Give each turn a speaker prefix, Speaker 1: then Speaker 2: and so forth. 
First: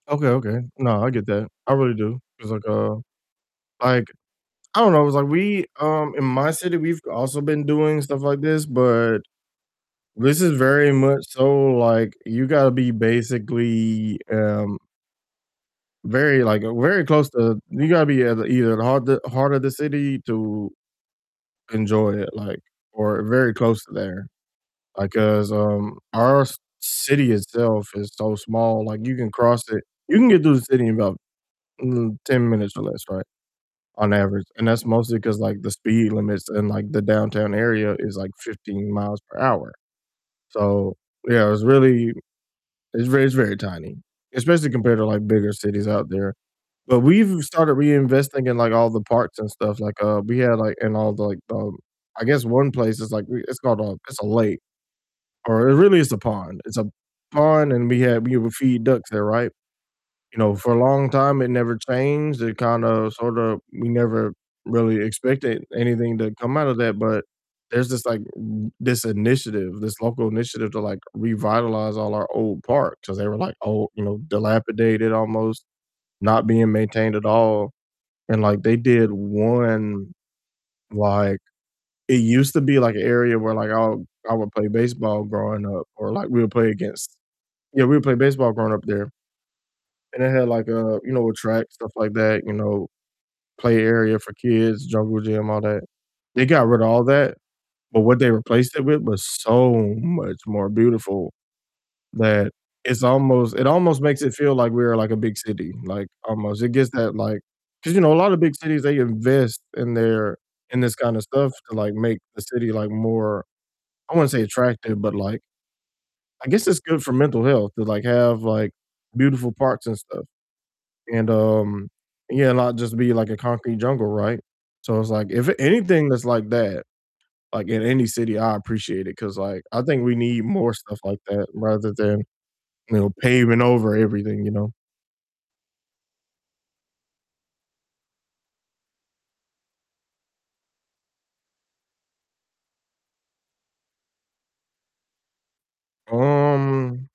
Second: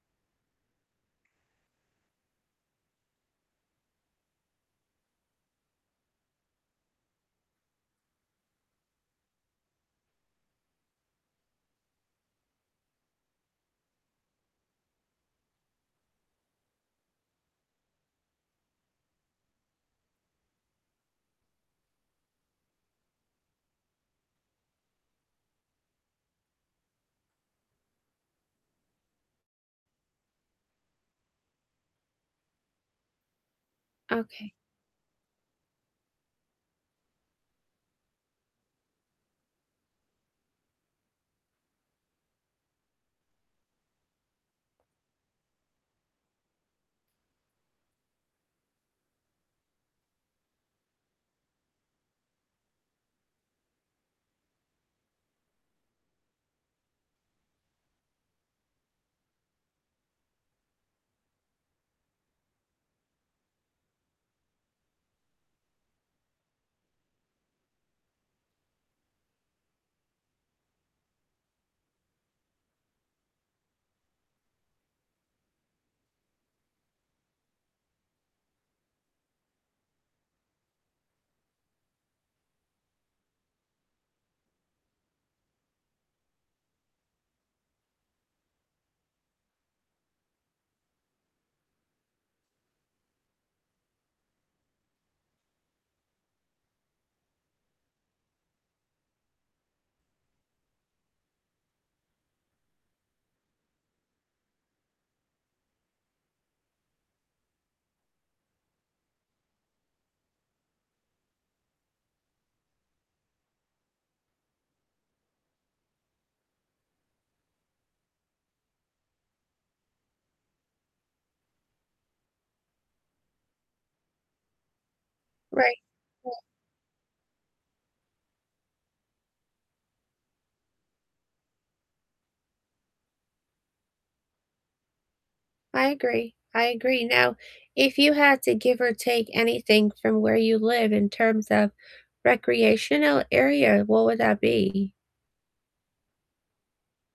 Speaker 1: Okay, okay, no, I get that, I really do. It's, like, uh like, I don't know, it's, like, we um, in my city, we've also been doing stuff like this, but, this is very much so, like, you gotta be basically, um very, like very close to you gotta be at either the heart the heart of the city to enjoy it, like or very close to there, like, 'cause, um, our c city itself is so small, like, you can cross it you can get through the city in about, mm, 10 minutes or less, right, on average,
Speaker 2: Okay.
Speaker 1: and that's mostly 'cause, like, the speed limits in, like, the downtown area is, like, 15 miles per hour, so, yeah, it's really it's very it's very tiny, especially compared to, like, bigger cities out there, but, we've started reinvesting in, like, all the parks and stuff, like, uh, we had, like and all the, like, um I guess one place is, like, we it's called a it's a lake, or really it's a pond it's a pond, and we had we would feed ducks there, right, you know, for a long time it never changed, it kind of, sort of we never really expected anything to come out of that, but, there's this, like, r this initiative, this local initiative to, like, revitalize all our old parks, 'cause they were, like, old, you know, dilapidated almost, not being maintained at all, and, like, they did one, like it used to be, like, a area where, like, I I would play baseball growing up or, like, we would play against yeah, we would play baseball growing up there, and it had, like, a, you know, a track, stuff like that, you know, play area for kids, jungle gym, all that. They got rid of all that, but what they replaced it with was so much more beautiful that it's almost it almost makes it feel like we are, like, a big city, like, almost. It gives that, like 'cause, you know, a lotta big cities, they invest in their, in this kinda stuff to, like, make the city, like, more I wouldn't say attractive, but, like I guess it's good for mental health to, like, have, like, beautiful parks and stuff and, um, yeah, not just be, like, a concrete jungle, right, so, it's, like, if
Speaker 2: Right,
Speaker 1: anything that's
Speaker 2: yeah.
Speaker 1: like that, like, in any city, I appreciate it, 'cause, like, I think we need more stuff like that rather than, you know, paving over everything, you know?
Speaker 2: I agree, I agree, now, if you had to give or take anything from where you live in terms of recreational area, what would that be?
Speaker 1: Um